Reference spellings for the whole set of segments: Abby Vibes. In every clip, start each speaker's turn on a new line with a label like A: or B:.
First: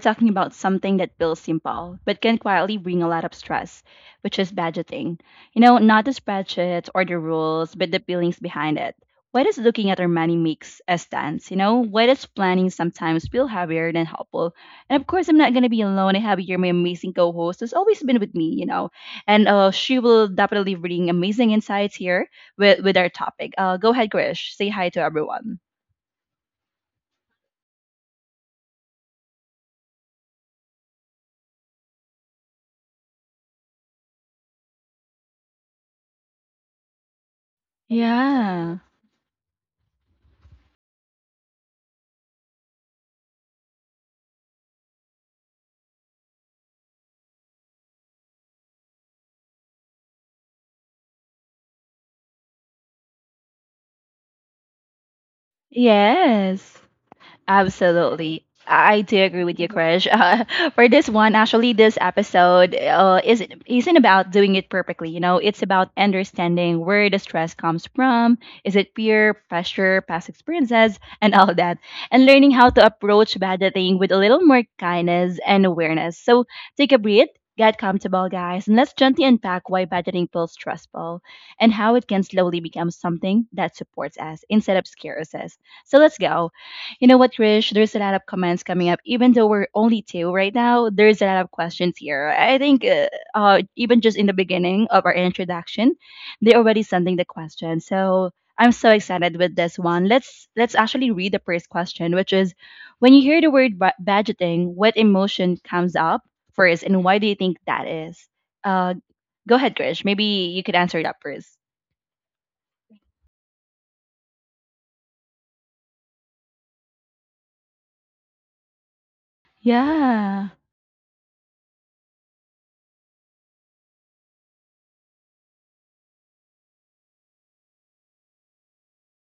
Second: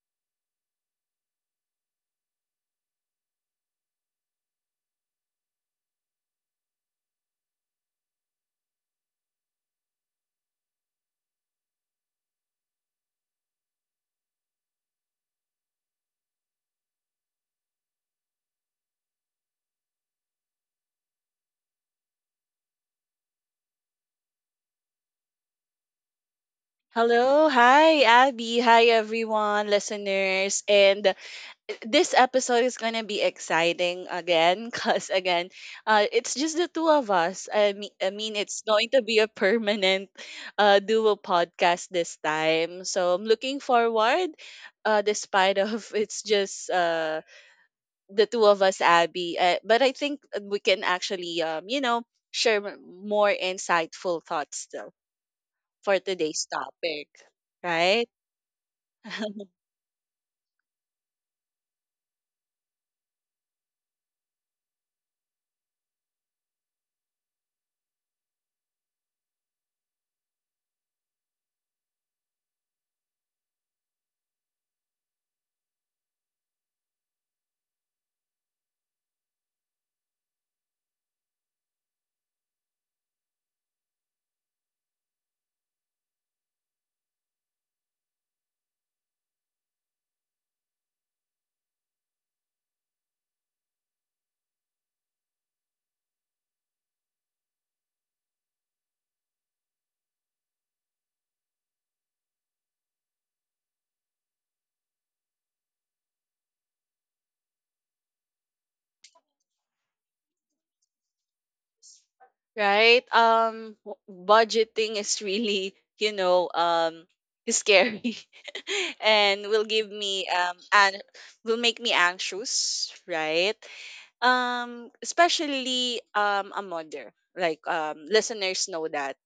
A: talking about something that feels simple, but can quietly bring a lot of stress, which is budgeting. You know, not the spreadsheets or the rules, but the feelings behind it. Why does looking at our money makes us dance? You know, why does planning sometimes feel heavier than helpful? And of course, I'm not going to be alone. I have here my amazing co host who's always been with me, you know, and she will definitely bring amazing insights here with our topic. Go ahead, Krish. Say hi to everyone.
B: Hello, hi Abby, hi everyone, listeners, and this episode is gonna be exciting again, cause again, it's just the two of us. I mean, it's
A: Yeah.
B: going to be a permanent duo podcast this time, so I'm looking forward. Despite of it's just the two of us, Abby, but I think we can actually share more insightful thoughts still for today's
A: Yes.
B: topic, right?
A: Absolutely. I do agree with you, Krish. For this one, actually, this episode isn't about doing it perfectly. You know, it's about understanding where the stress comes from. Is it peer pressure, past experiences, and all that, and learning how to approach budgeting with a little more kindness and awareness. So take a breath, get comfortable, guys, and let's gently unpack why budgeting feels stressful and how it can slowly become something that supports us instead of scares us. So let's go. You know what, Krish? There's a lot of comments coming up. Even though we're only two right now, there's a lot of questions here. I think even just in the beginning of our introduction, they already sending the question. So I'm so excited with this one. Let's actually read the first question, which is, when you hear the word budgeting, what emotion comes up first, and why do you think that is? Uh, Go ahead, Krish. Maybe you could answer it up first.
B: Right? Budgeting is really, you know, scary, and will give me
A: Yeah.
B: and will make me anxious, right? Especially a mother, like listeners know that,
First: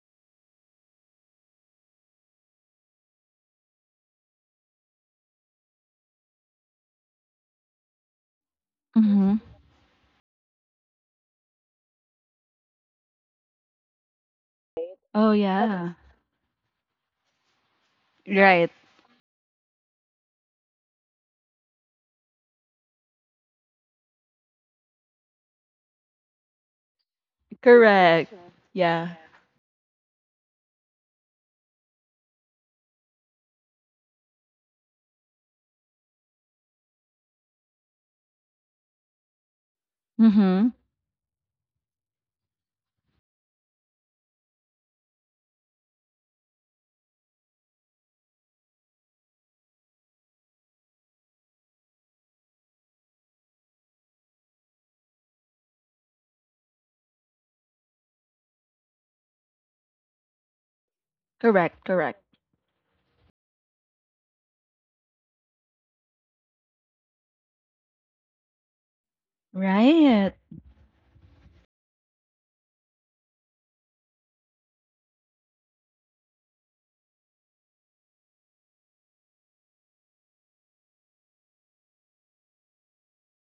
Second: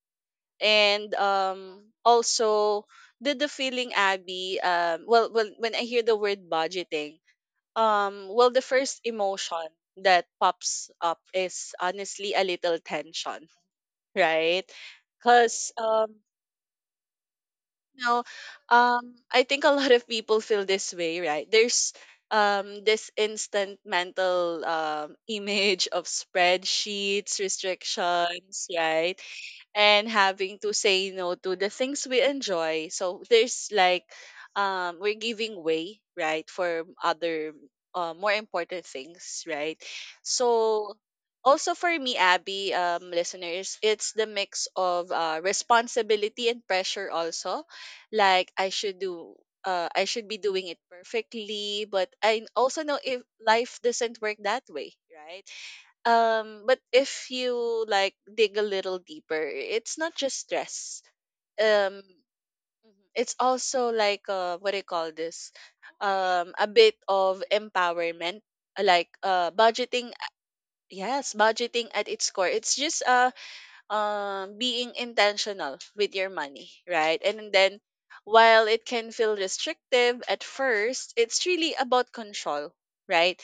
B: and also the feeling, Abby. Well, when I hear the word budgeting, well, the first
A: Mm-hmm.
B: emotion that pops up is honestly a little tension, right?
A: Oh
B: Because
A: yeah.
B: you know,
A: Right.
B: I think a lot of people feel this way, right? There's this instant mental image of spreadsheets,
A: Correct.
B: restrictions,
A: Yeah.
B: right? And having to say no to the things we enjoy. So there's like we're giving way, right, for other more important things, right?
A: Mm-hmm.
B: So also for me, Abby, listeners, it's the mix of responsibility and pressure also. Like I should do I should be doing it perfectly, but I also know if life doesn't work that way, right? But if you like dig a little deeper, it's not just stress.
A: Correct.
B: Um,
A: Correct.
B: Mhm. It's also like what do you call this? A bit of empowerment, budgeting.
A: Right.
B: Yes, budgeting at its core. It's just being intentional with your money, right? And then while it can feel restrictive at first, it's really about control, right?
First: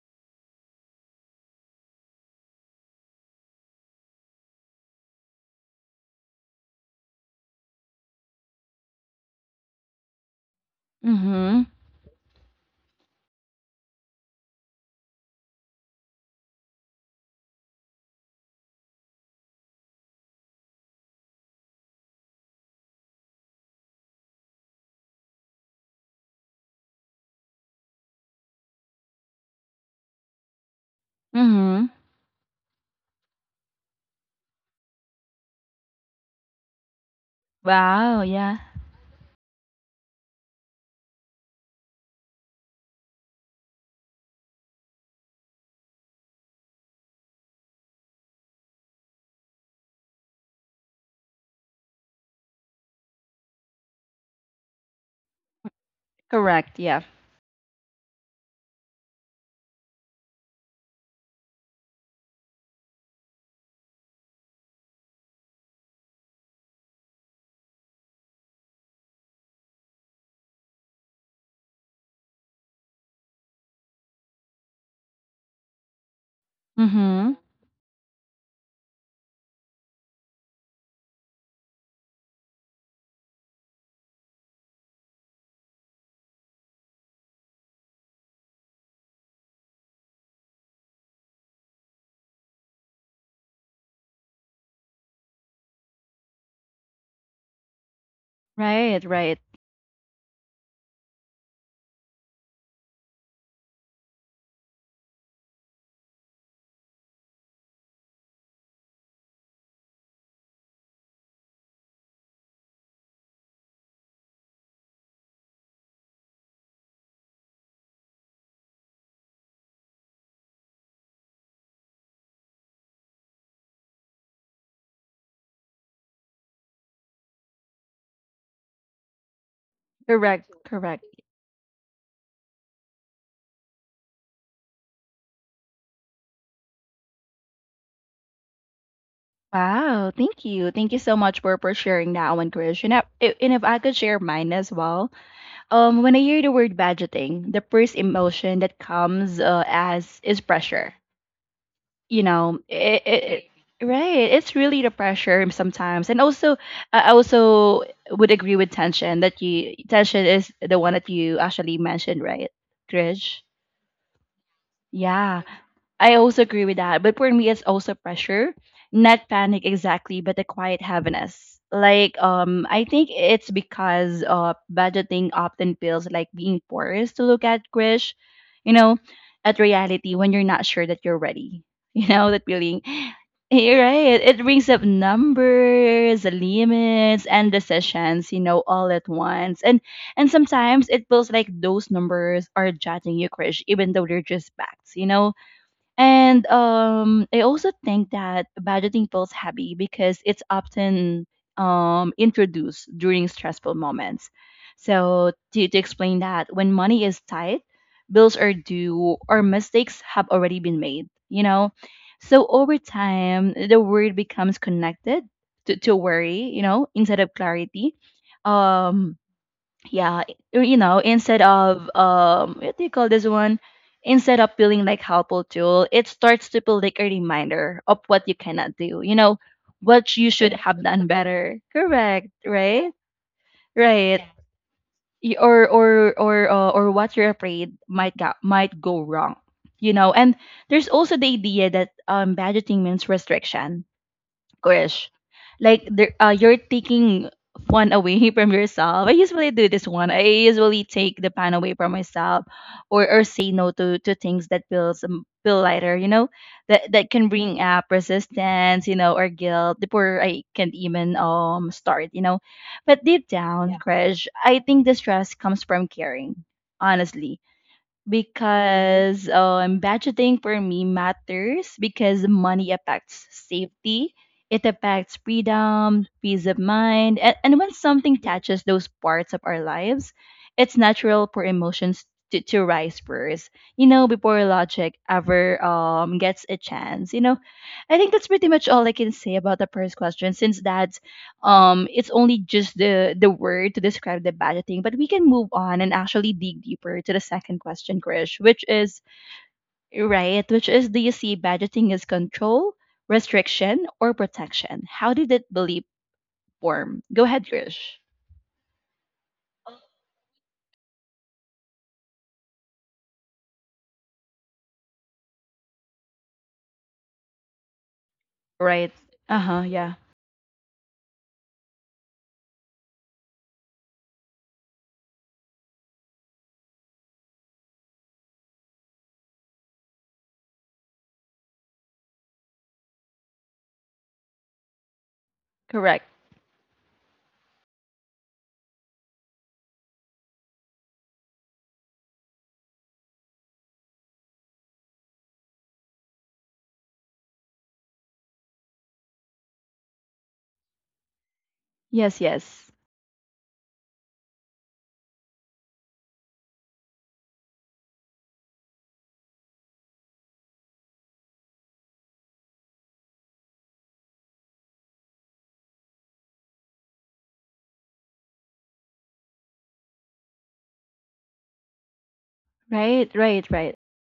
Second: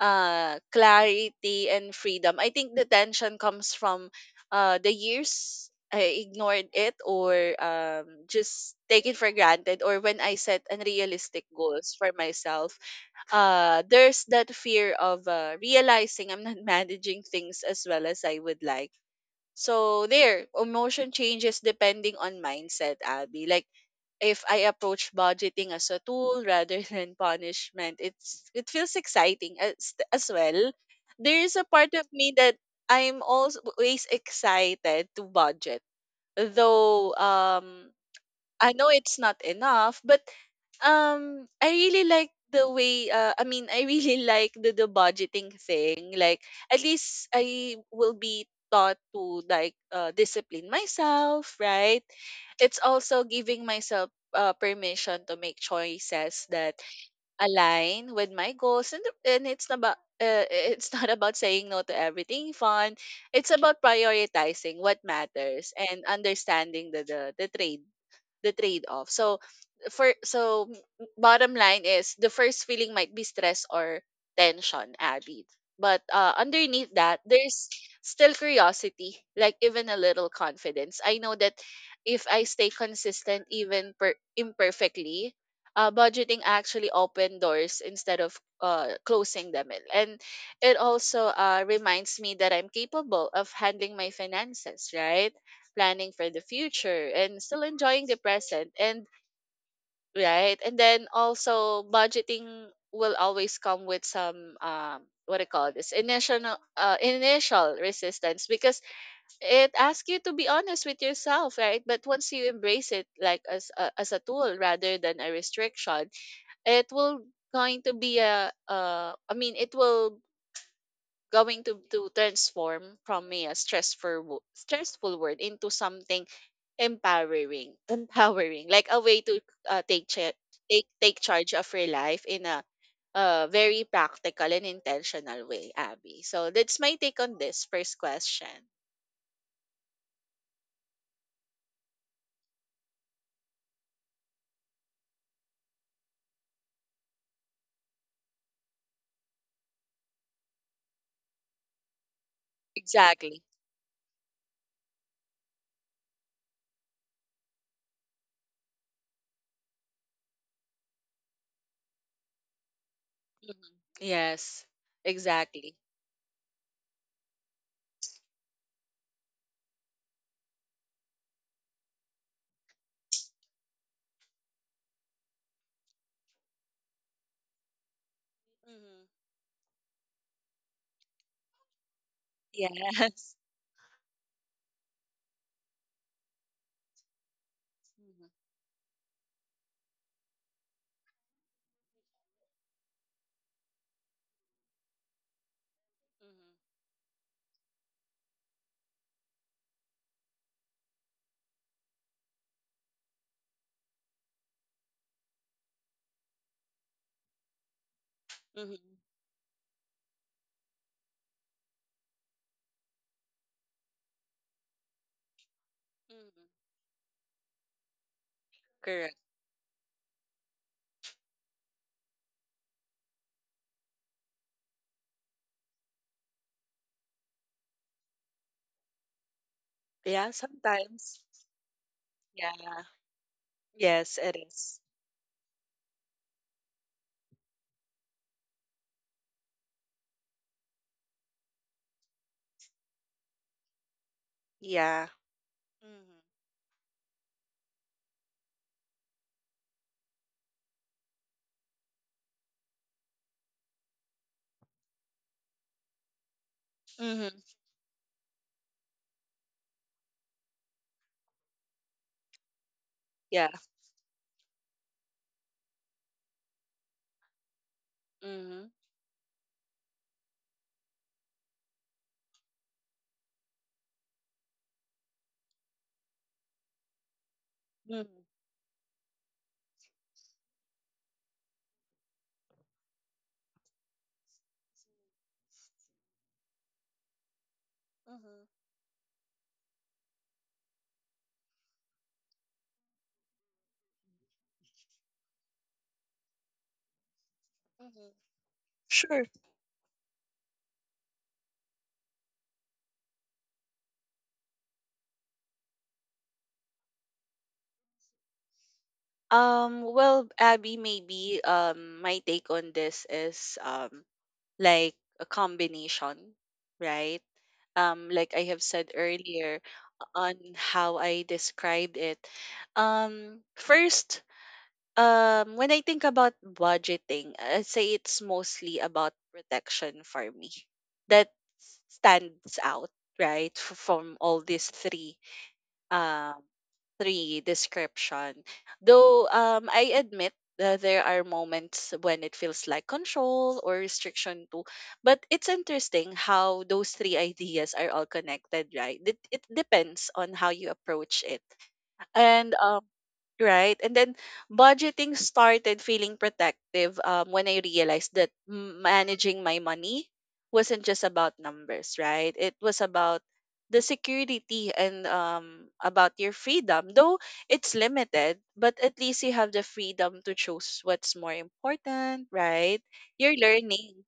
B: Clarity and freedom. I think the tension comes from the years I ignored it or just take it for granted or when I set unrealistic
A: Mm-hmm.
B: goals for myself. There's that fear of realizing I'm not managing things as well as I would like, so there, emotion changes depending on mindset, Abby. Like if I approach budgeting as a tool rather than punishment, it feels exciting as well. There is a
A: Mm-hmm.
B: part of me that I'm always excited to budget, though
A: Wow. Yeah.
B: I know it's not enough, but I really like the way I really like the budgeting thing. Like at least I will be taught to like discipline myself, right? It's also giving myself permission to make choices
A: Correct.
B: that
A: Yeah.
B: align with my goals, and it's about it's not about saying no to everything fun. It's about prioritizing what matters and understanding the trade off. So bottom line is the first feeling might be stress or tension, Abby, but underneath that
A: Mm-hmm.
B: there's still curiosity, like even a little confidence. I know that if I stay consistent, even imperfectly, budgeting actually open doors instead of closing them in. And it also reminds me that I'm capable of handling my finances, right, planning for the future and still enjoying the present.
A: Right.
B: And
A: Right.
B: right? And then also budgeting will always come with some what do you call this initial initial resistance because it asks you to be honest with yourself, right? But once you embrace it like as a tool rather than a restriction, it will going to be a I mean it will going to transform from a stressful word into something empowering, like a way to uh, take cha-
A: Correct. Correct.
B: take charge of your life in a very practical and intentional way, Abby. So that's my take on this first question.
A: Wow. Thank you. Thank you so much for sharing that one, Krish. And if I could share mine as well. When I hear the word budgeting, the first emotion that comes as is pressure, you know it, it,
B: Exactly.
A: it- right, it's really the pressure sometimes, and also I also would agree with tension that you, tension is the one that you actually mentioned, right, Krish?
B: Mhm. Yes.
A: Yeah,
B: Exactly.
A: I also agree with that. But for me, it's also pressure, not panic exactly, but a quiet heaviness. Like, I think it's because budgeting often feels like being forced to look at Krish, you know,
B: Mhm.
A: at reality when you're not sure that you're ready. You know, that feeling.
B: Yes.
A: You're right. It brings up numbers, the limits, and
B: Mhm.
A: decisions, you know, all at once. And sometimes it feels like those numbers are judging you, Krish, even though they're just facts, you know? And
B: Mhm.
A: I also think that budgeting feels heavy because it's often introduced during stressful moments. So, to explain that, when money is tight, bills are
B: Mhm.
A: due or mistakes have already been made, you know? So, over time, the word becomes connected to
B: Mhm.
A: worry, you know, instead of clarity. Um,
B: Correct.
A: yeah, you know, instead of what do you call this one, instead of feeling like helpful tool, it starts to feel like a reminder of what you cannot do, you know, what you
B: Yeah,
A: should have done
B: sometimes.
A: better, correct,
B: Yeah.
A: right,
B: Yes,
A: right.
B: it is.
A: Or what you're afraid might go wrong, you know. And there's also the idea that budgeting means restriction,
B: Yeah.
A: Krish, like there,
B: Mhm.
A: you're taking fun away from yourself. I usually do this one. I usually take the fun away from myself, or say no to to things that feels feel lighter. You know, that that
B: Mhm.
A: can bring up resistance. You know, or guilt before I can even start. You know, but deep
B: Yeah.
A: down, yeah, Krish, I think the stress comes from caring. Honestly,
B: Mhm.
A: because budgeting for me matters because money affects safety, it affects freedom, peace of mind, and when
B: Mhm.
A: something touches those parts of our lives, it's natural for emotions to rise first, you know, before logic ever gets a chance. You know, I think that's
B: Mhm.
A: pretty much all I can say about the first question since that it's only just the word to describe the budgeting, but we can move on and actually dig deeper to the second question,
B: Mhm.
A: Krish, which is,
B: Sure.
A: right, which is, do you see budgeting as control, restriction or protection? How did that belief form? Go ahead, Krish.
B: Well, Abby, maybe my take on this is like a combination, right? Like I have said
A: Right.
B: earlier
A: Uh-huh. Yeah.
B: on how I described it. First, when I think about budgeting, I'd say it's mostly about protection for me. That stands out, right, from all these three,
A: Correct.
B: um, three description. Though, I admit that there are moments when it feels like control or restriction too. But it's interesting how those three ideas are all connected, right? It depends on how you approach it,
A: Yes,
B: and
A: yes.
B: right, and then budgeting started feeling protective when I realized that managing my money wasn't just about numbers, right? It was about the security and about your freedom. Though it's limited, but at least you have the freedom to choose what's more important, right?
A: Right,
B: You're
A: right, right.
B: learning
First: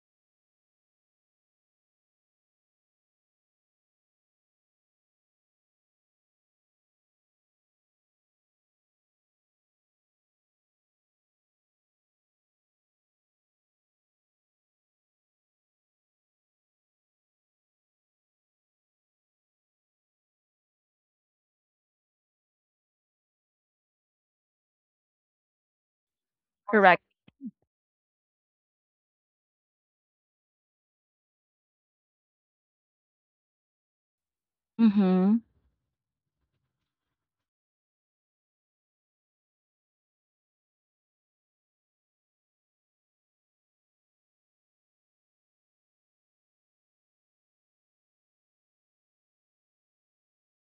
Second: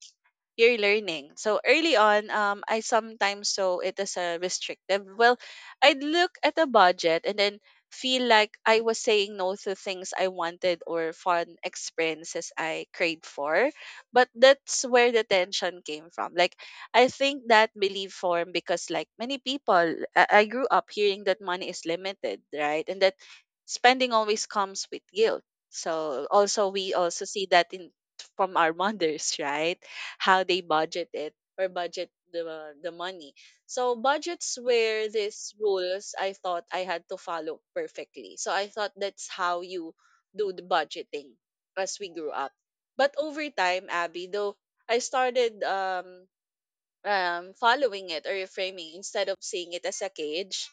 B: you're learning. So early on, I sometimes saw it as a restrictive. Well, I'd look at the budget and then feel like I was saying no to things I wanted or fun experiences I craved for. But that's where the tension came from. Like, I think that belief formed because, like many people, I grew up hearing that money is limited, right? And that spending always comes with guilt. So also we
A: Correct.
B: also see that in from our mothers, right? How they budget it or budget the money. So budgets were
A: Mm-hmm.
B: these rules I thought I had to follow perfectly. So I thought that's how you do the budgeting as we grew up. But over time, Abby, though I started following it or reframing. Instead of seeing it as a cage,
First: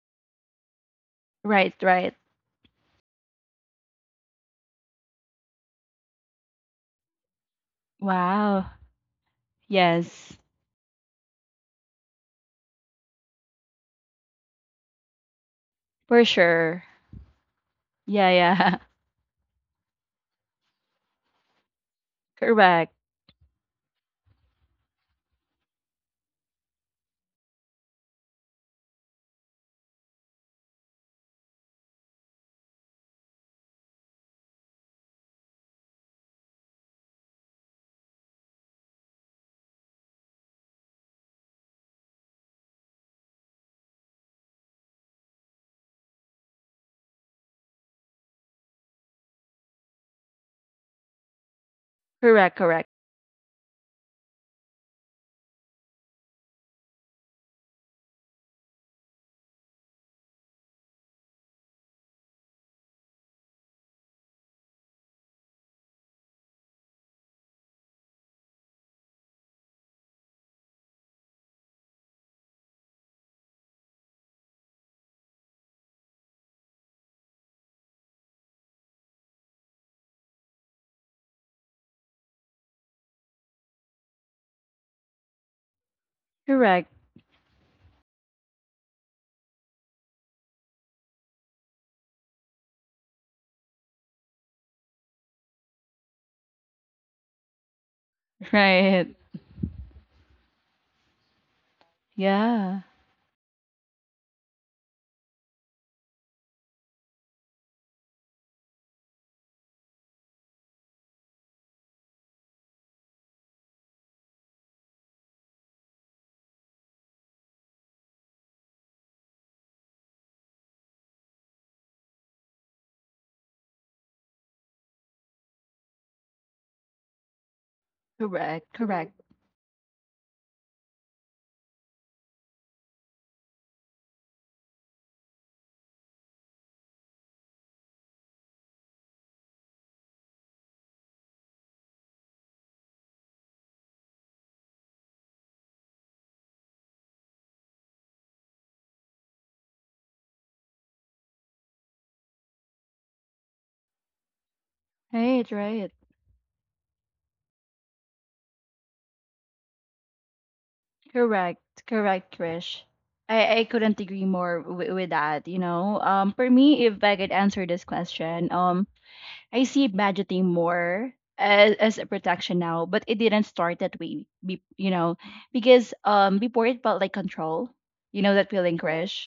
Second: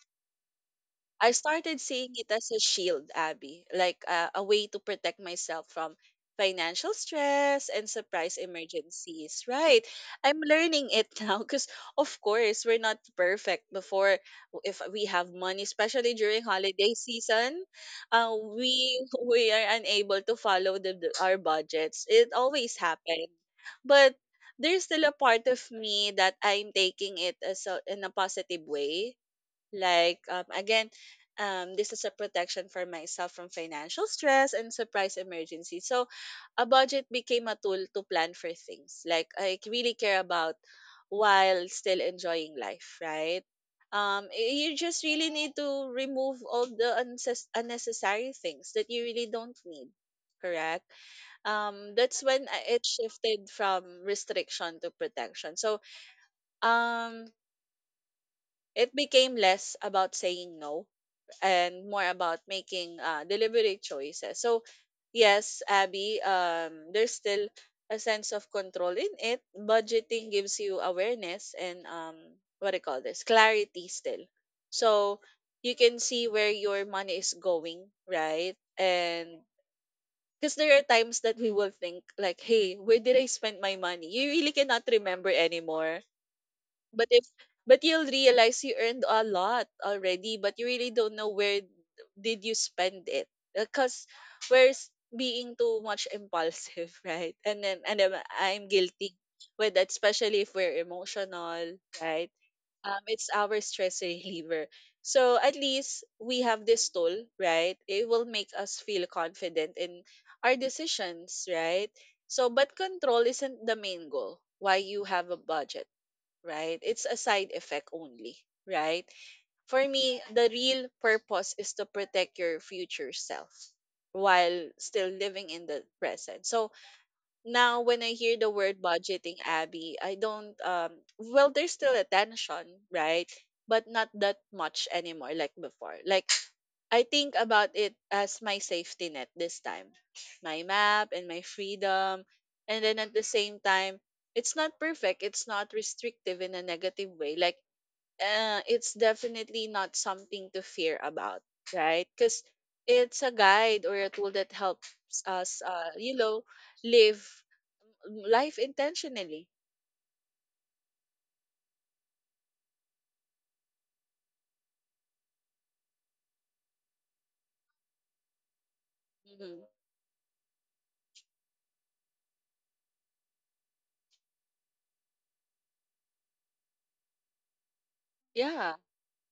B: I
A: Right,
B: started seeing
A: right.
B: it as a shield, Abby, like a way to protect myself from financial stress and surprise
A: Wow.
B: emergencies, right?
A: Yes.
B: I'm learning it now because, of course, we're not perfect before, if we have money, especially
A: For
B: during
A: sure.
B: holiday season.
A: Yeah, yeah.
B: We we are unable to follow our budgets. It always
A: Correct.
B: happens, but there's still a part of me that I'm taking it as a, in a positive way. Like, again, this is a protection for myself from financial stress and surprise emergencies. So, a budget became a tool to plan for things. Like, I really care about while still enjoying life, right? You just really need to remove all the unnecessary things that you really don't need, correct? That's when
A: Correct.
B: it
A: Correct.
B: shifted from restriction to protection. So, um, it became less about saying no and more about making deliberate choices. So, yes, Abby, there's still a sense of control in it. Budgeting gives you awareness and what do you call this? Clarity still. So, you can see where your money is going, right? And because there are times that we will think like, hey, where did I spend my money? You really cannot remember anymore,
A: Correct.
B: but if but you'll realize you earned a lot already but you really don't know where did you spend it because we're s- being too much impulsive right, and then I'm guilty
A: Right.
B: with that, especially if we're emotional, right?
A: Yeah.
B: It's our stress reliever, so at least we have this tool, right? It will make us feel confident in our decisions, right? So but control isn't the main goal why you have a budget, right? It's a side effect only, right? For me, the real purpose is to protect your future self while still living in the present. So now when I hear the
A: Correct,
B: word
A: correct.
B: budgeting, Abby, I don't well there's still a tension, right? But not that much anymore like before. Like, I think about it as my safety net this time, my map and my freedom. And then at the same time, it's not perfect, it's not restrictive in a negative way. Like, it's definitely not something to fear about, right? Because it's a guide or a tool that helps
A: Right,
B: us,
A: right.
B: you know, live life intentionally.
A: Correct, correct, Trish. I couldn't agree more with that, you know. For me, if I could answer this question, I
B: Mhm.
A: see budgeting more as a protection now, but it didn't start that way, be, you know, because before it felt like control, you know that feeling,
B: Yeah,
A: Krish?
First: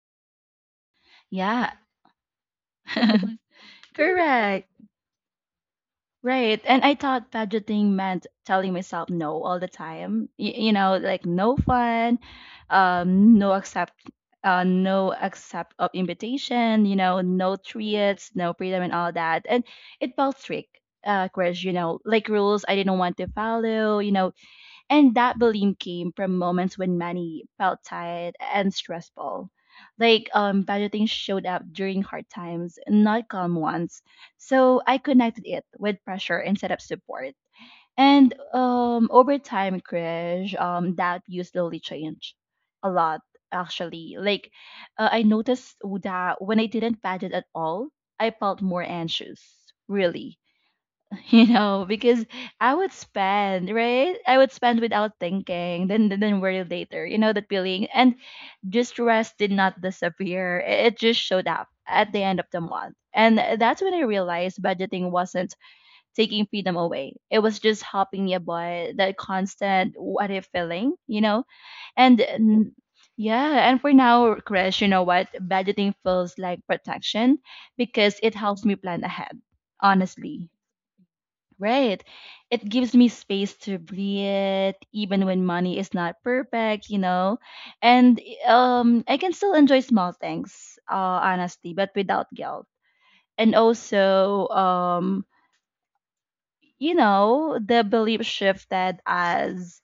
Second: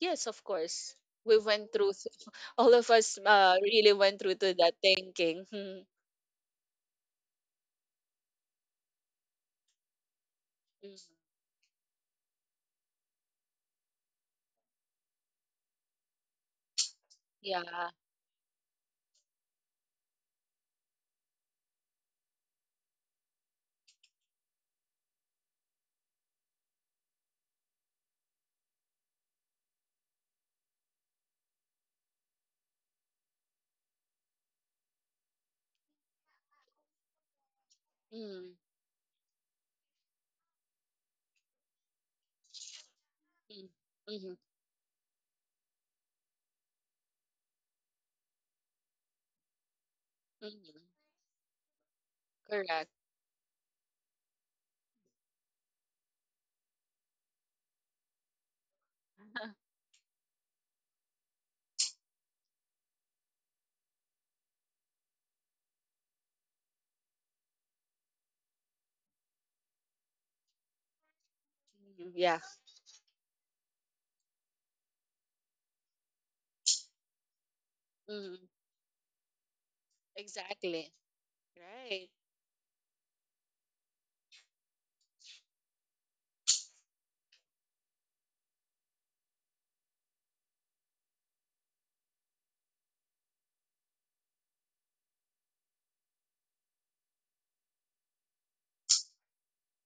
B: yes, of course. We
A: Yeah,
B: went through, all of us really went through to
A: correct.
B: that thinking.
A: Right. And I thought budgeting meant telling myself no all the time. You know, like no fun, um, no accept no accept of invitation, you know, no
B: Yeah.
A: treats, no freedom and all that. And it felt strict, Chris, you know, like rules I didn't want to follow, you know, and that belief came from moments when money felt tight and stressful. Like budgeting showed up during hard times, not calm ones. So I connected it with pressure instead of support. And
B: Mm,
A: over time, Krish, that view slowly changed a lot,
B: mm,
A: actually.
B: mm,
A: Like, I noticed that when I didn't budget at all, I felt more anxious, really.
B: mm,
A: You know, because I
B: correct.
A: would spend, right, I would spend without thinking, then worry later, you know, that feeling. And distress did not disappear, it just showed up at the end of the month. And that's when I realized budgeting wasn't taking freedom away, it was just helping me avoid that constant what if feeling, you know.
B: Mhm,
A: and
B: yeah.
A: n- yeah, and for now, crash, you know what, budgeting feels like protection because it
B: Mm,
A: helps me plan ahead, honestly.
B: exactly.
A: Right.
B: Right.
A: It gives me space to breathe even when money is not perfect, you know. And I can still enjoy small things, honestly, but without guilt. And also you know, the belief shifted as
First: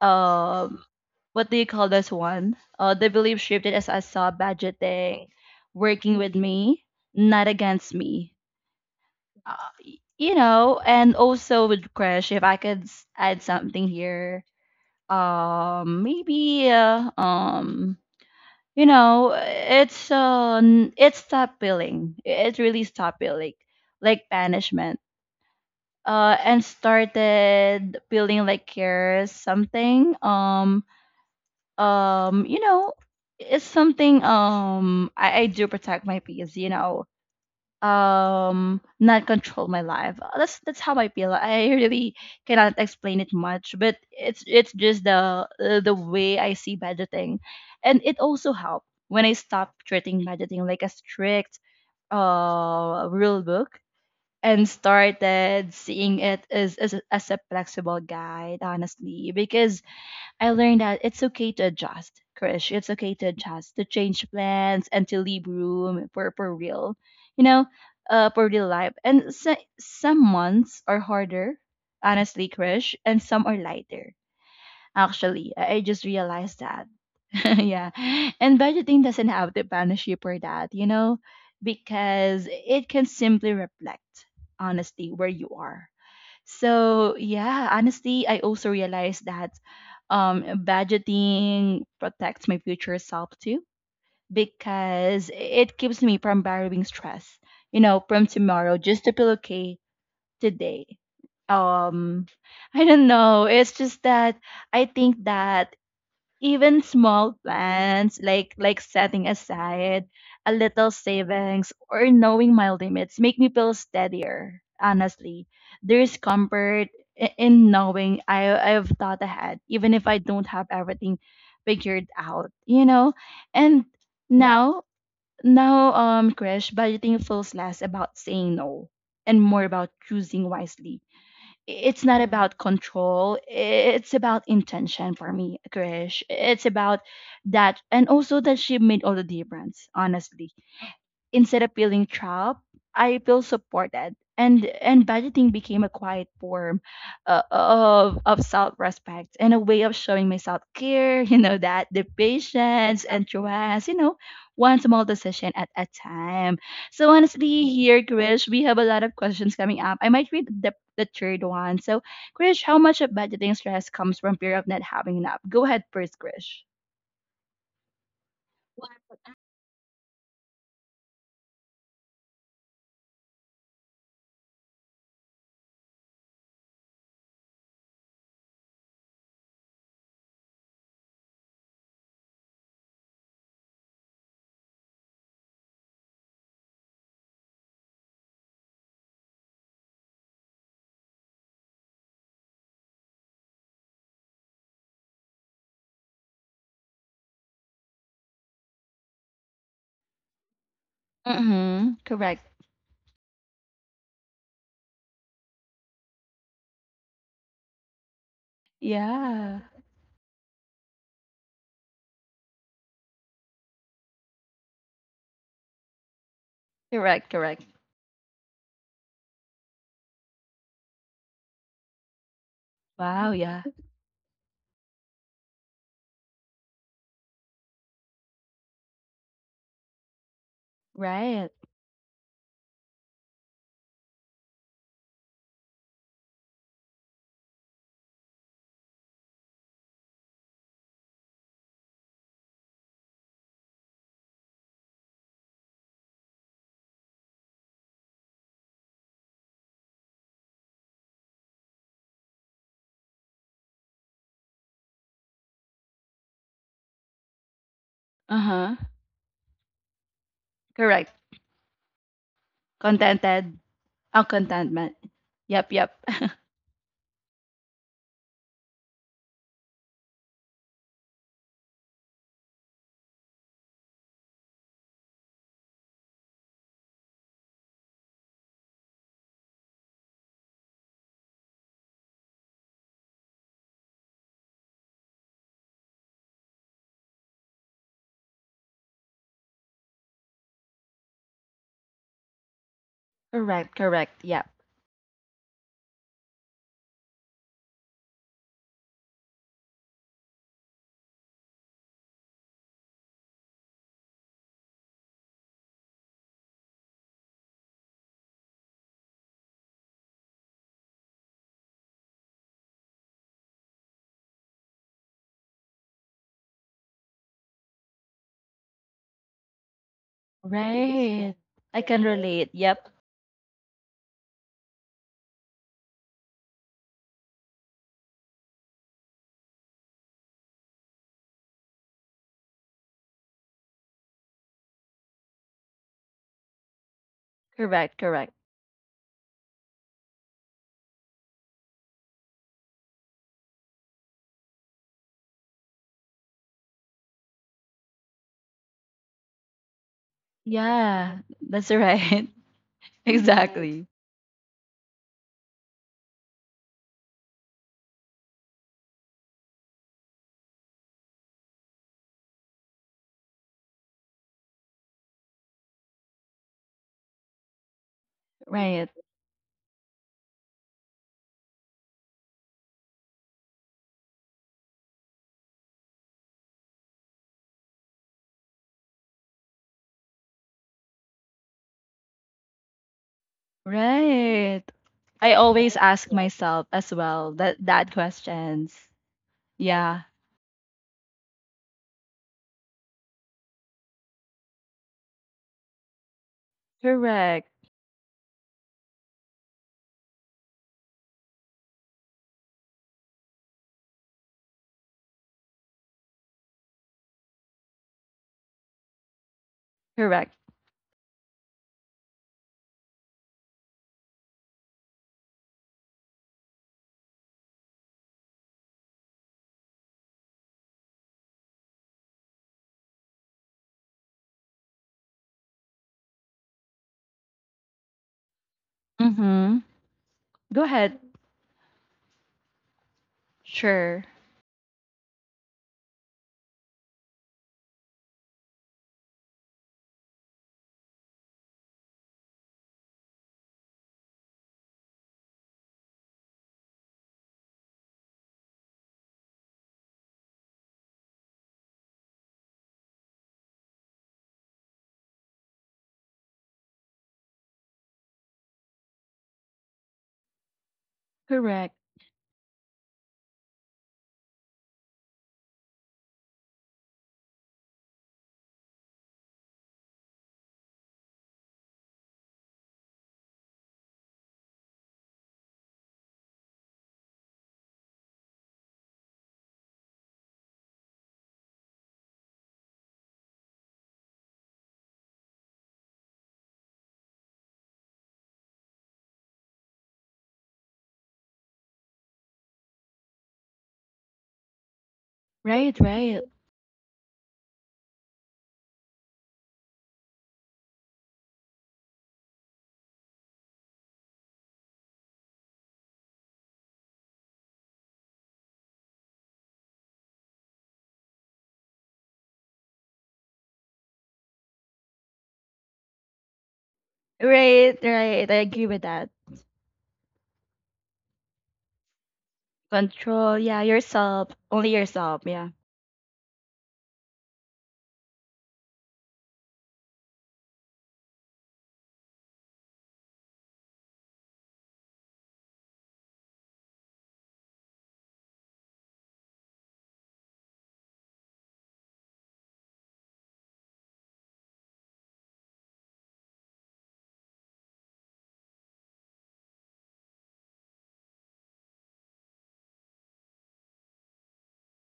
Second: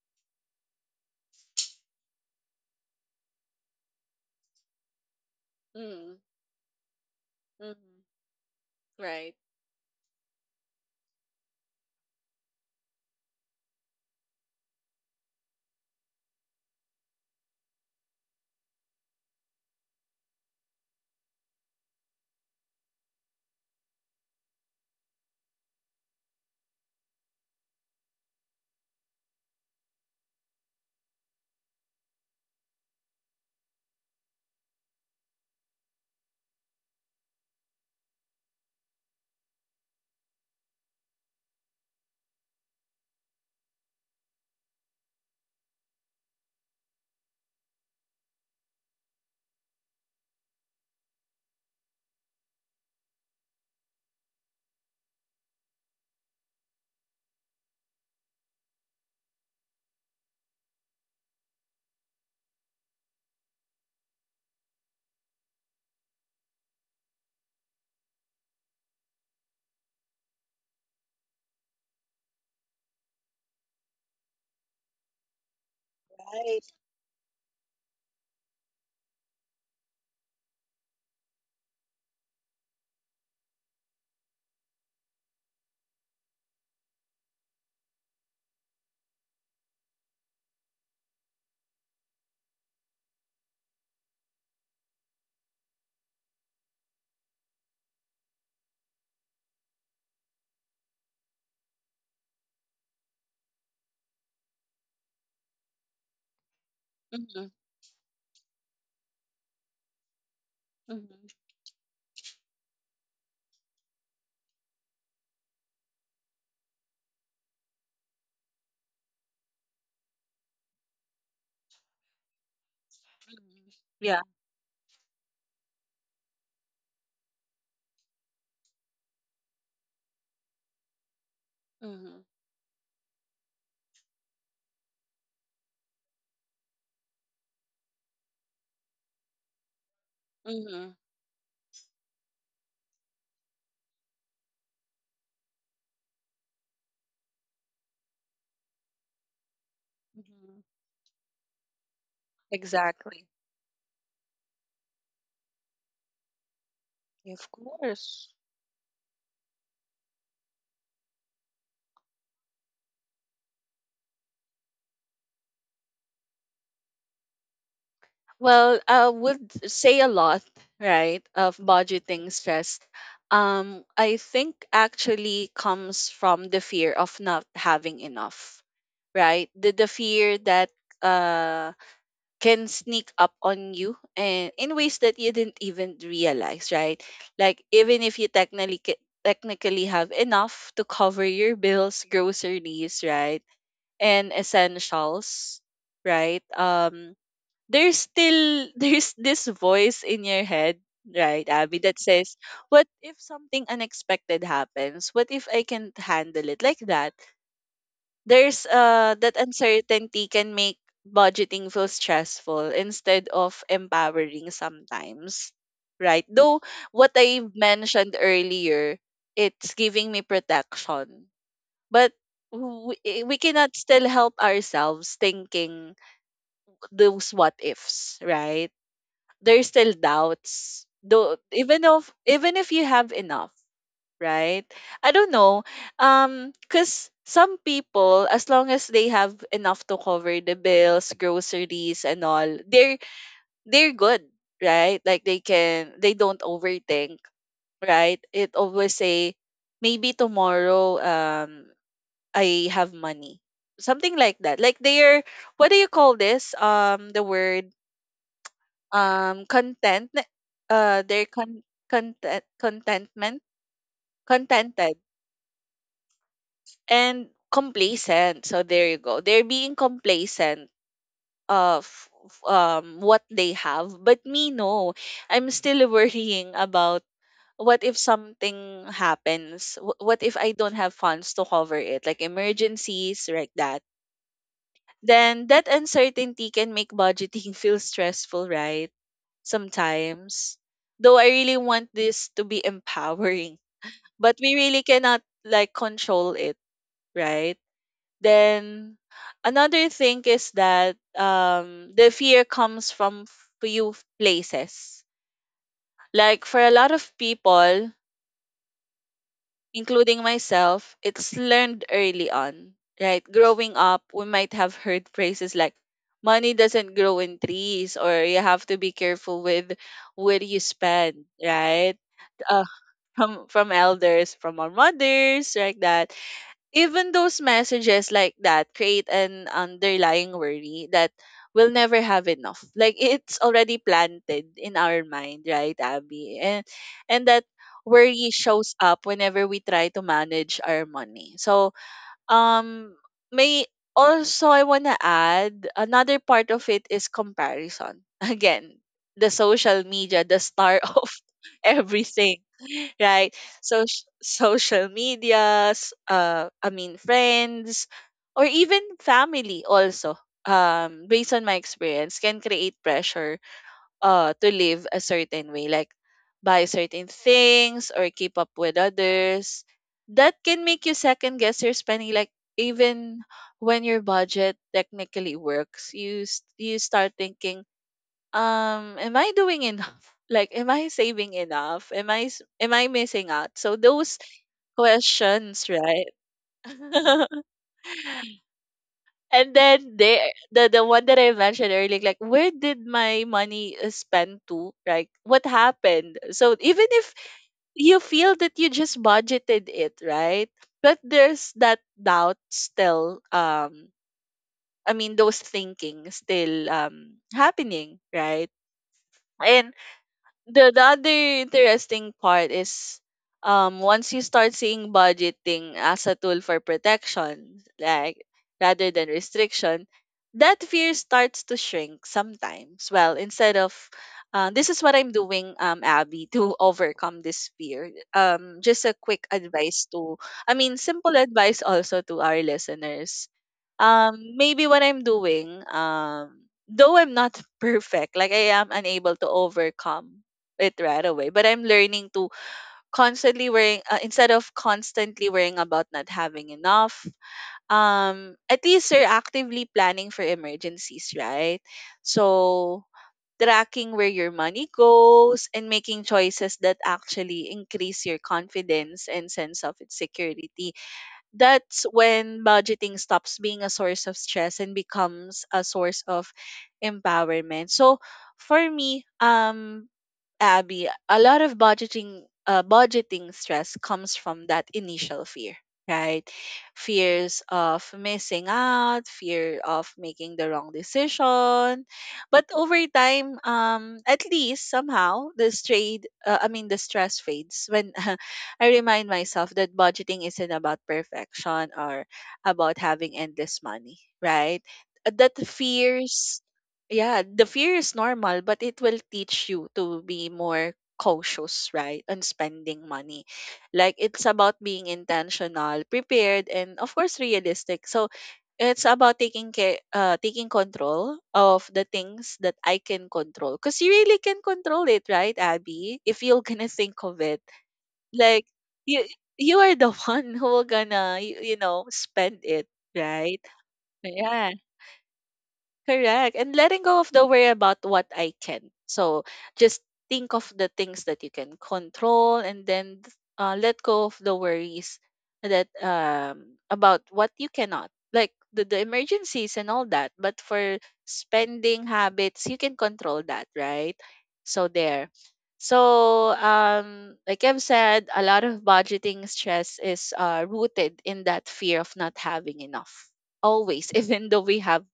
A: um what do you call this one? The belief shifted as I saw budgeting working
B: Mm,
A: with me, not against
B: mm,
A: me.
B: right.
A: You know, and also with Crash, if I could add something here, um, maybe, uh, um, you know, it's it's stop billing. It really stopped billing, like banishment, and started feeling like cares something. You know, it's something. I do protect my peace. You know, not control my life. That's how I feel. I really cannot explain it much, but it's just the way I see budgeting. And it also helped when I stopped treating budgeting like a strict rule book and started seeing it as as a flexible guide, honestly, because I learned that it's okay to adjust, Krish. It's okay to adjust, to change plans, and to leave room for real, you know, for real life. And so, some months are harder, honestly, Krish, and some are lighter. Actually, I just realized
B: Right.
A: that. Yeah, and budgeting doesn't have to punish you for that, you know, because it can simply reflect honestly where you are. So yeah, honestly, I also realized that budgeting protects my future self too, because it keeps me from borrowing stress, you know, from tomorrow just to feel okay today. Um, I don't know. It's just that I think that even small
B: Mm,
A: plans like setting aside a little
B: mm, mm.
A: savings or knowing my limits make me feel steadier, honestly. There's comfort, in knowing I, I've thought ahead, even if I don't have everything figured out, you know. And
B: Yeah.
A: yeah, now, now, crash, budgeting feels less about saying no and more about choosing wisely. It's not
B: Mm,
A: about control, it's about intention for me, Krish. It's about that, and also that she made all the difference, honestly.
B: mm,
A: Instead of feeling trapped, I feel supported. And budgeting became a quiet form of self respect and a way of showing my self
B: mm.
A: care. You know, that the patience and
B: Exactly.
A: trust. You know, one small decision at a time. So
B: Of
A: honestly, here,
B: course.
A: Krish, we have a lot of questions coming up. I might read the third one. So, Krish, how much of budgeting stress comes from fear of not having enough? Go ahead first, Krish.
B: Well, I would say a lot, right, of budgeting stress. I think actually comes from the fear of not having enough, right? The fear that uh can sneak up on you and in ways that you didn't even realize, right? Like even if you technically have enough to cover your bills, groceries, right, and essentials, right? There's still there's this voice in your head, right, Abby, that
A: Mm-hmm.
B: says,
A: Correct.
B: what if something unexpected happens? What if I can't handle it? Like that, there's that
A: Yeah.
B: uncertainty can make budgeting feel stressful instead of empowering sometimes, right? Though what
A: Correct.
B: I
A: Correct.
B: mentioned earlier, it's giving me protection, but we,
A: Wow,
B: we
A: yeah.
B: cannot still help ourselves thinking those what ifs, right? There's still doubts though,
A: Right.
B: even if you have enough, right? I don't know. Because some people, as long as they have enough to cover the bills, groceries, and all, they're good, right? Like they can, they don't overthink, right? It always say, maybe tomorrow, I have money, something like that. Like they're, what do you call this, the word,
A: Uh-huh.
B: content, uh
A: Correct.
B: they're con- content, contentment,
A: Contented. Oh, contentment.
B: contented,
A: Yep, yep.
B: and complacent. So there you go, they're being complacent of what they have. But me, no, I'm still worrying about, what if something happens? What if I don't have funds to cover it, like emergencies like that? Then that uncertainty can make budgeting feel stressful, right? Sometimes. Though I really want this to be empowering,
A: Correct, correct.
B: but
A: Yep.
B: we really cannot like control it, right? Then another thing is that the fear comes from few places. Like for a lot of people, including myself, it's learned early on, right? Growing up, we might have heard phrases like, money doesn't grow in trees, or you have to be careful with where you spend,
A: Right. I
B: right?
A: can relate. Yep.
B: From elders, from our mothers, like that. Even those messages like that create an underlying worry that we'll never have enough. Like it's already planted in our mind, right, Abby? And that
A: Correct,
B: worry
A: correct.
B: shows up whenever we try to manage our money. So um, may also, I want to add another part of it is comparison. Again, the social media, the star of
A: Yeah, that's right.
B: everything, right? So
A: Exactly.
B: social medias, I mean friends, or even family also. Based on my experience, can create pressure to live a certain way, like buy certain things or keep up with
A: Right.
B: others, that can make you second guess your spending. Like even when your budget technically works, you start thinking, am I doing enough, like am I saving enough, am I missing out? So those
A: Right. I
B: questions,
A: always ask
B: right?
A: myself as well that questions.
B: And then
A: Yeah.
B: the one that I mentioned earlier, like where did my money is spent to? Like what happened? So even if
A: Correct.
B: you feel that you just budgeted it, right? But there's that doubt still. I mean, those thinking still happening, right? And
A: Correct.
B: the other interesting part is, once you start seeing budgeting as a tool for protection, like rather than restriction, that fear starts to shrink sometimes. Well, instead of this is what I'm doing, Abby, to overcome this fear. Um, just a quick
A: Mm-hmm.
B: advice to, I
A: Go
B: mean
A: ahead.
B: simple advice also to our listeners.
A: Sure.
B: Um, maybe what I'm doing, though I'm not perfect, like I am unable to overcome it right away. But I'm learning to constantly worrying, instead of constantly worrying about not having enough. At least you're actively planning for emergencies, right? So tracking where your money goes and making choices that actually increase your confidence and sense of security.
A: Correct.
B: That's when budgeting stops being a source of stress and becomes a source of empowerment. So for me, Abby, a lot of budgeting budgeting stress comes from that initial fear, right? Fears of missing out, fear of making the wrong decision. But over time, at least somehow the strayed, I mean the stress fades when I remind myself that budgeting isn't about perfection or about having endless money, right? That
A: Right, right.
B: fears, yeah, the fear is normal, but it will teach you to be more cautious, right, on spending money. Like it's about being intentional, prepared, and of course realistic. So it's about taking care, taking control of the things that I can control, because you really can control it, right, Abby? If you're gonna think of it,
A: Right, right. I
B: like
A: agree with
B: you,
A: that.
B: you are the one who will gonna, you know, spend it,
A: Control,
B: right?
A: yeah, yourself,
B: Yeah.
A: only yourself, yeah.
B: Correct. And letting go of the worry about what I can. So just think of the things that you can control, and then let go of the worries that about what you cannot. Like the emergencies and all that. But for spending habits, you can control that, right? So there. So like I've said, a lot of budgeting stress is rooted in that fear of not having enough always, even though we have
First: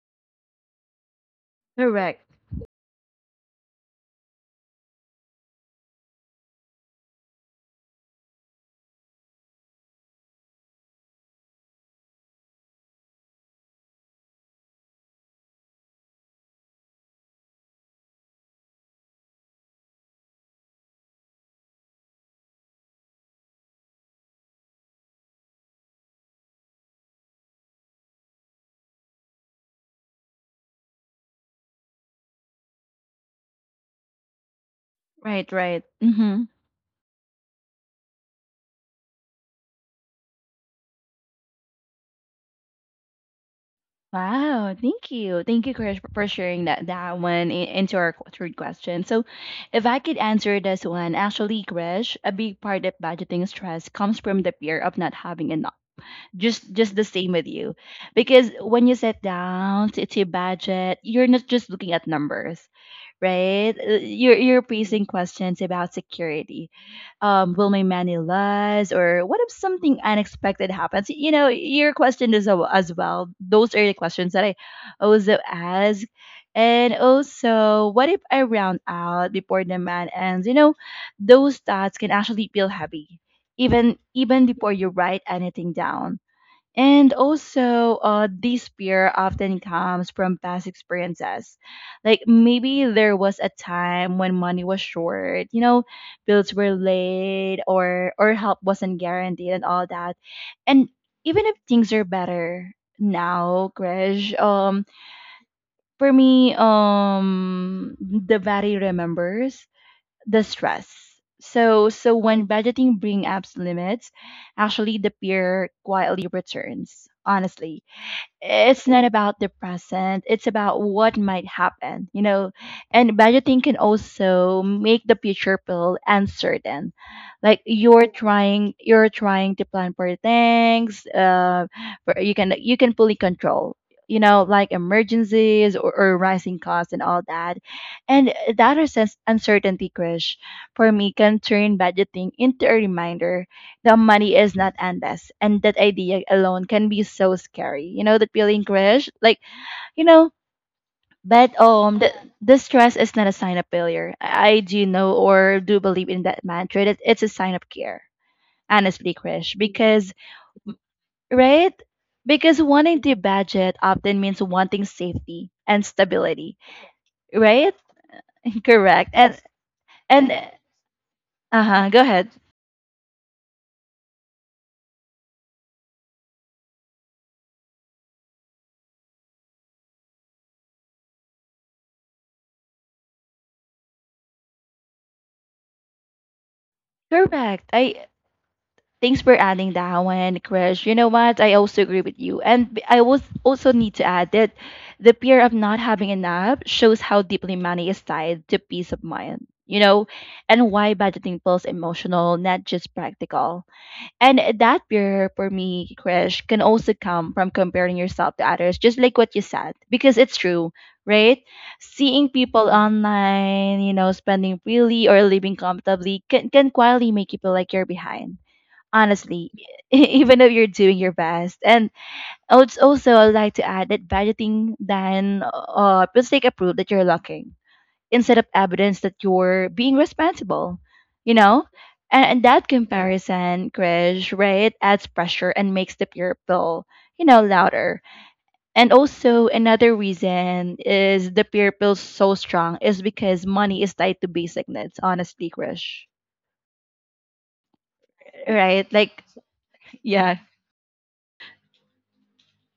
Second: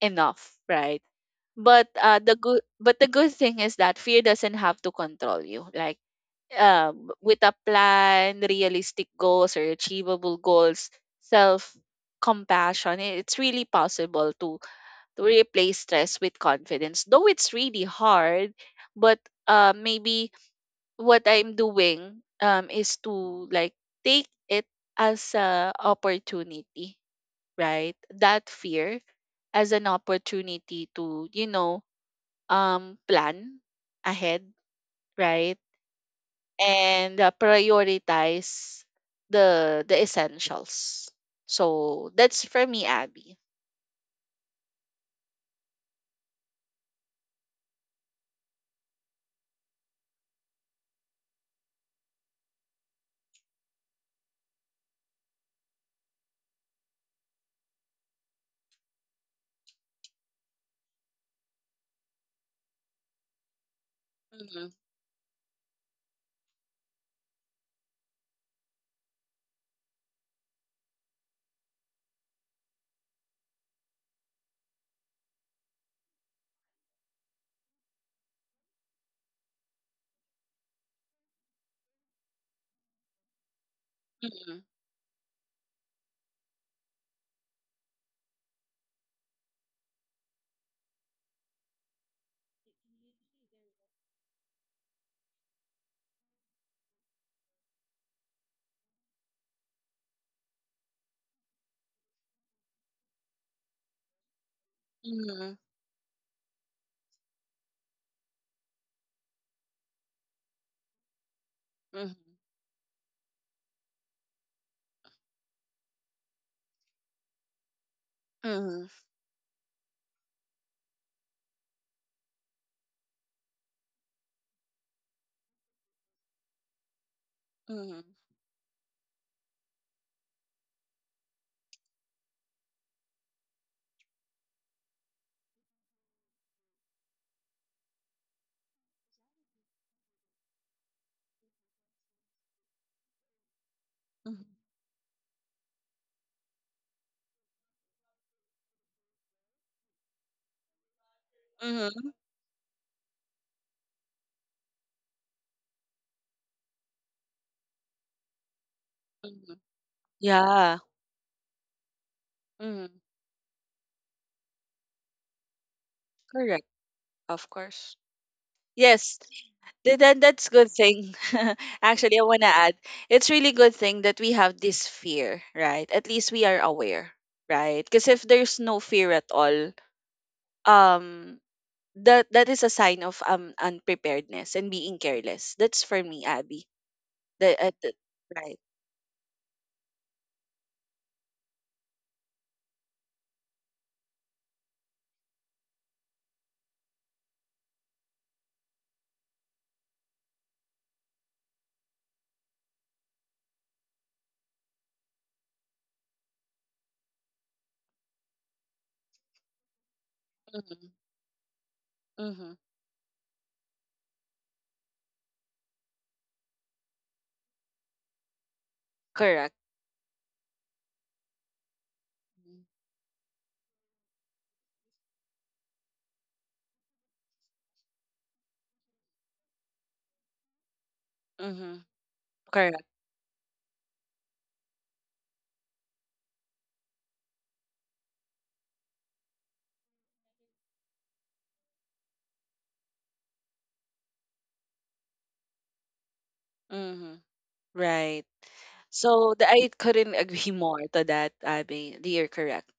B: enough, right? But
A: Correct.
B: the good thing is that fear doesn't have to control you. Like with a plan, realistic goals or achievable goals, self compassion, it's really possible to replace stress with confidence. Though it's really hard, but maybe what I'm doing is to like take it as a opportunity, right? That fear as an opportunity to, you know, plan ahead,
A: Right,
B: right?
A: right. Mm-hmm.
B: And prioritize the essentials. So that's for me, Abby.
A: Wow, thank you. Thank you, Krish, for sharing into our third question. So, if I could answer this one, actually, Krish, a big part of budgeting stress comes from the fear of not having enough. Just the same with you. Because when you sit down to budget, you're not just looking at numbers, right? You're
B: Mm-hmm.
A: facing questions about security, will my man lies, or what if something unexpected happens? You know, your question is as well. Those are the questions that I also ask. And also, what if I round out before the man ends? You know, those thoughts can actually feel heavy, even
B: Mm-hmm.
A: before you write anything down. And also, this fear often comes from past experiences. Like maybe there was a time when money was short, you know, bills were late, or help wasn't guaranteed, and all that. And even if things are better now, Krish,
B: Mm-hmm.
A: for me, the body remembers the stress. So when budgeting brings up limits, actually the fear quietly returns. Honestly,
B: Mm-hmm.
A: it's not about the present, it's about what might happen, you know, and budgeting can also make the future feel uncertain, like
B: Mm-hmm.
A: you're trying to plan for things for you can, you can fully control, you know, like emergencies, or rising costs and all that, and that sense uncertainty crush for me can turn budgeting into a reminder the money is not endless. And that idea alone can be so scary. You know that feeling, Krish? Like, you know, but
B: Mm-hmm.
A: the stress is not a sign of failure. I do know or do believe in that mantra. That it's a sign of care. Honestly,
B: Mm-hmm.
A: Krish. Because
B: Yeah.
A: right? Because
B: Mm-hmm.
A: wanting the budget often means wanting safety and stability,
B: Correct. Of
A: right?
B: course.
A: Correct.
B: Yes. Then
A: And
B: that's good thing.
A: uh huh. Go
B: Actually, I
A: ahead.
B: want to add, it's really good thing that we have this fear, right? At least we are aware, right? Because if there's no fear at all, um, that is a sign of unpreparedness and being careless. That's for me, Abby.
A: Correct.
B: The
A: I
B: right.
A: thanks for adding that one, Krish. You know what? I also agree with you. And I was also need to add that the fear of not having enough shows how deeply money is tied to peace of mind, you know, and why budgeting feels emotional, not just practical. And that fear for me, Krish, can also come from comparing yourself to others, just like what you said, because it's true,
B: Mm-hmm.
A: right? Seeing
B: Mm-hmm.
A: people online, you know, spending freely or living comfortably can quietly make you feel like you're behind, honestly,
B: Correct.
A: even if you're doing your best. And I'd also like to add that budgeting then will take a proof that you're looking instead of evidence that you're being responsible, you know?
B: Mm-hmm.
A: And that
B: Correct.
A: comparison, Krish, right, adds pressure and makes the peer pill, you know, louder. And also, another reason is the peer pill so strong is because money is tied to basic needs, honestly, Krish,
B: Mm-hmm. Right.
A: right? Like,
B: So the, I couldn't
A: yeah,
B: agree more to that, Abby. You're correct.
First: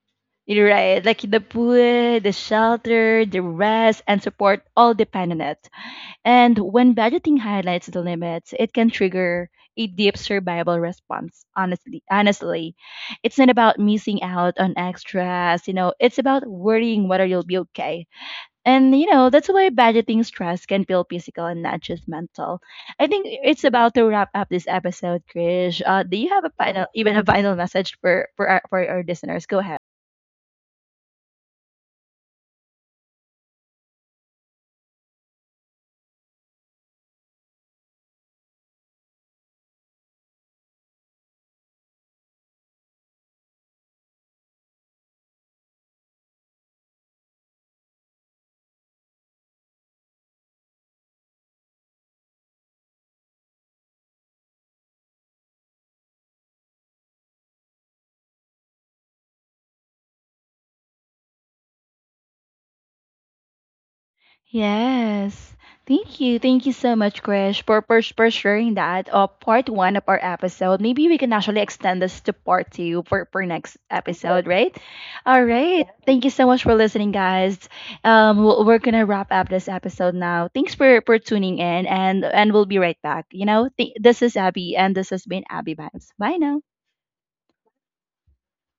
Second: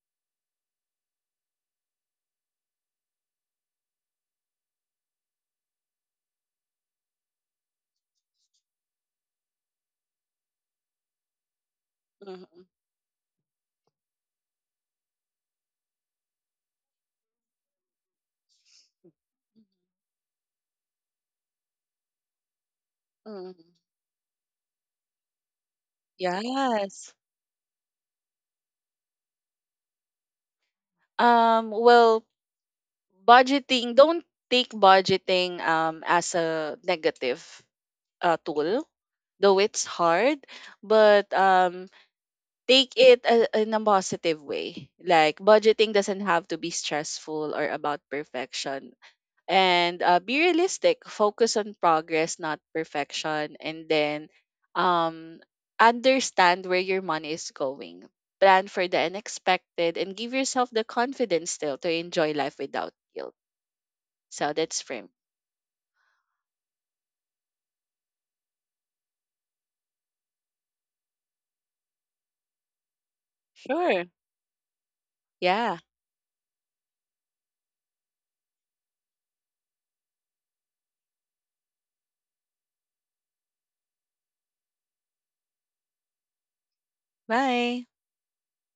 A: you're right, like the food, the shelter, the rest, and support all depend on it. And when budgeting highlights the limits, it can trigger a deep survival response. Honestly,
B: Mm-hmm. Mm-hmm.
A: honestly, it's not about missing out on extras. You know, it's about worrying whether you'll be okay. And you know, that's why budgeting stress can feel physical and not just mental. I think it's
B: Mm-hmm.
A: about to wrap up this episode, Krish. Do you have a final,
B: Yes.
A: even a final message for our, for our listeners? Go ahead.
B: Well, budgeting, don't take budgeting as a negative tool, though it's hard, but take it a, in a positive way. Like budgeting doesn't have to be stressful or about perfection, and be realistic, focus on progress not perfection, and then um understand where your money is going, plan for the unexpected, and give yourself the confidence still to enjoy life without guilt. So that's for me.
A: Yes. Thank you. Thank you so much, Krish, for sharing that. Part one of our episode. Maybe we can actually extend this to part two for next
B: Sure.
A: episode, right? All
B: Yeah,
A: right. Thank you so much for listening, guys. We're gonna wrap up this episode now. Thanks for tuning in, and we'll be right back. You know, this is Abby, and this has been Abby Vibes. Bye now.
B: bye.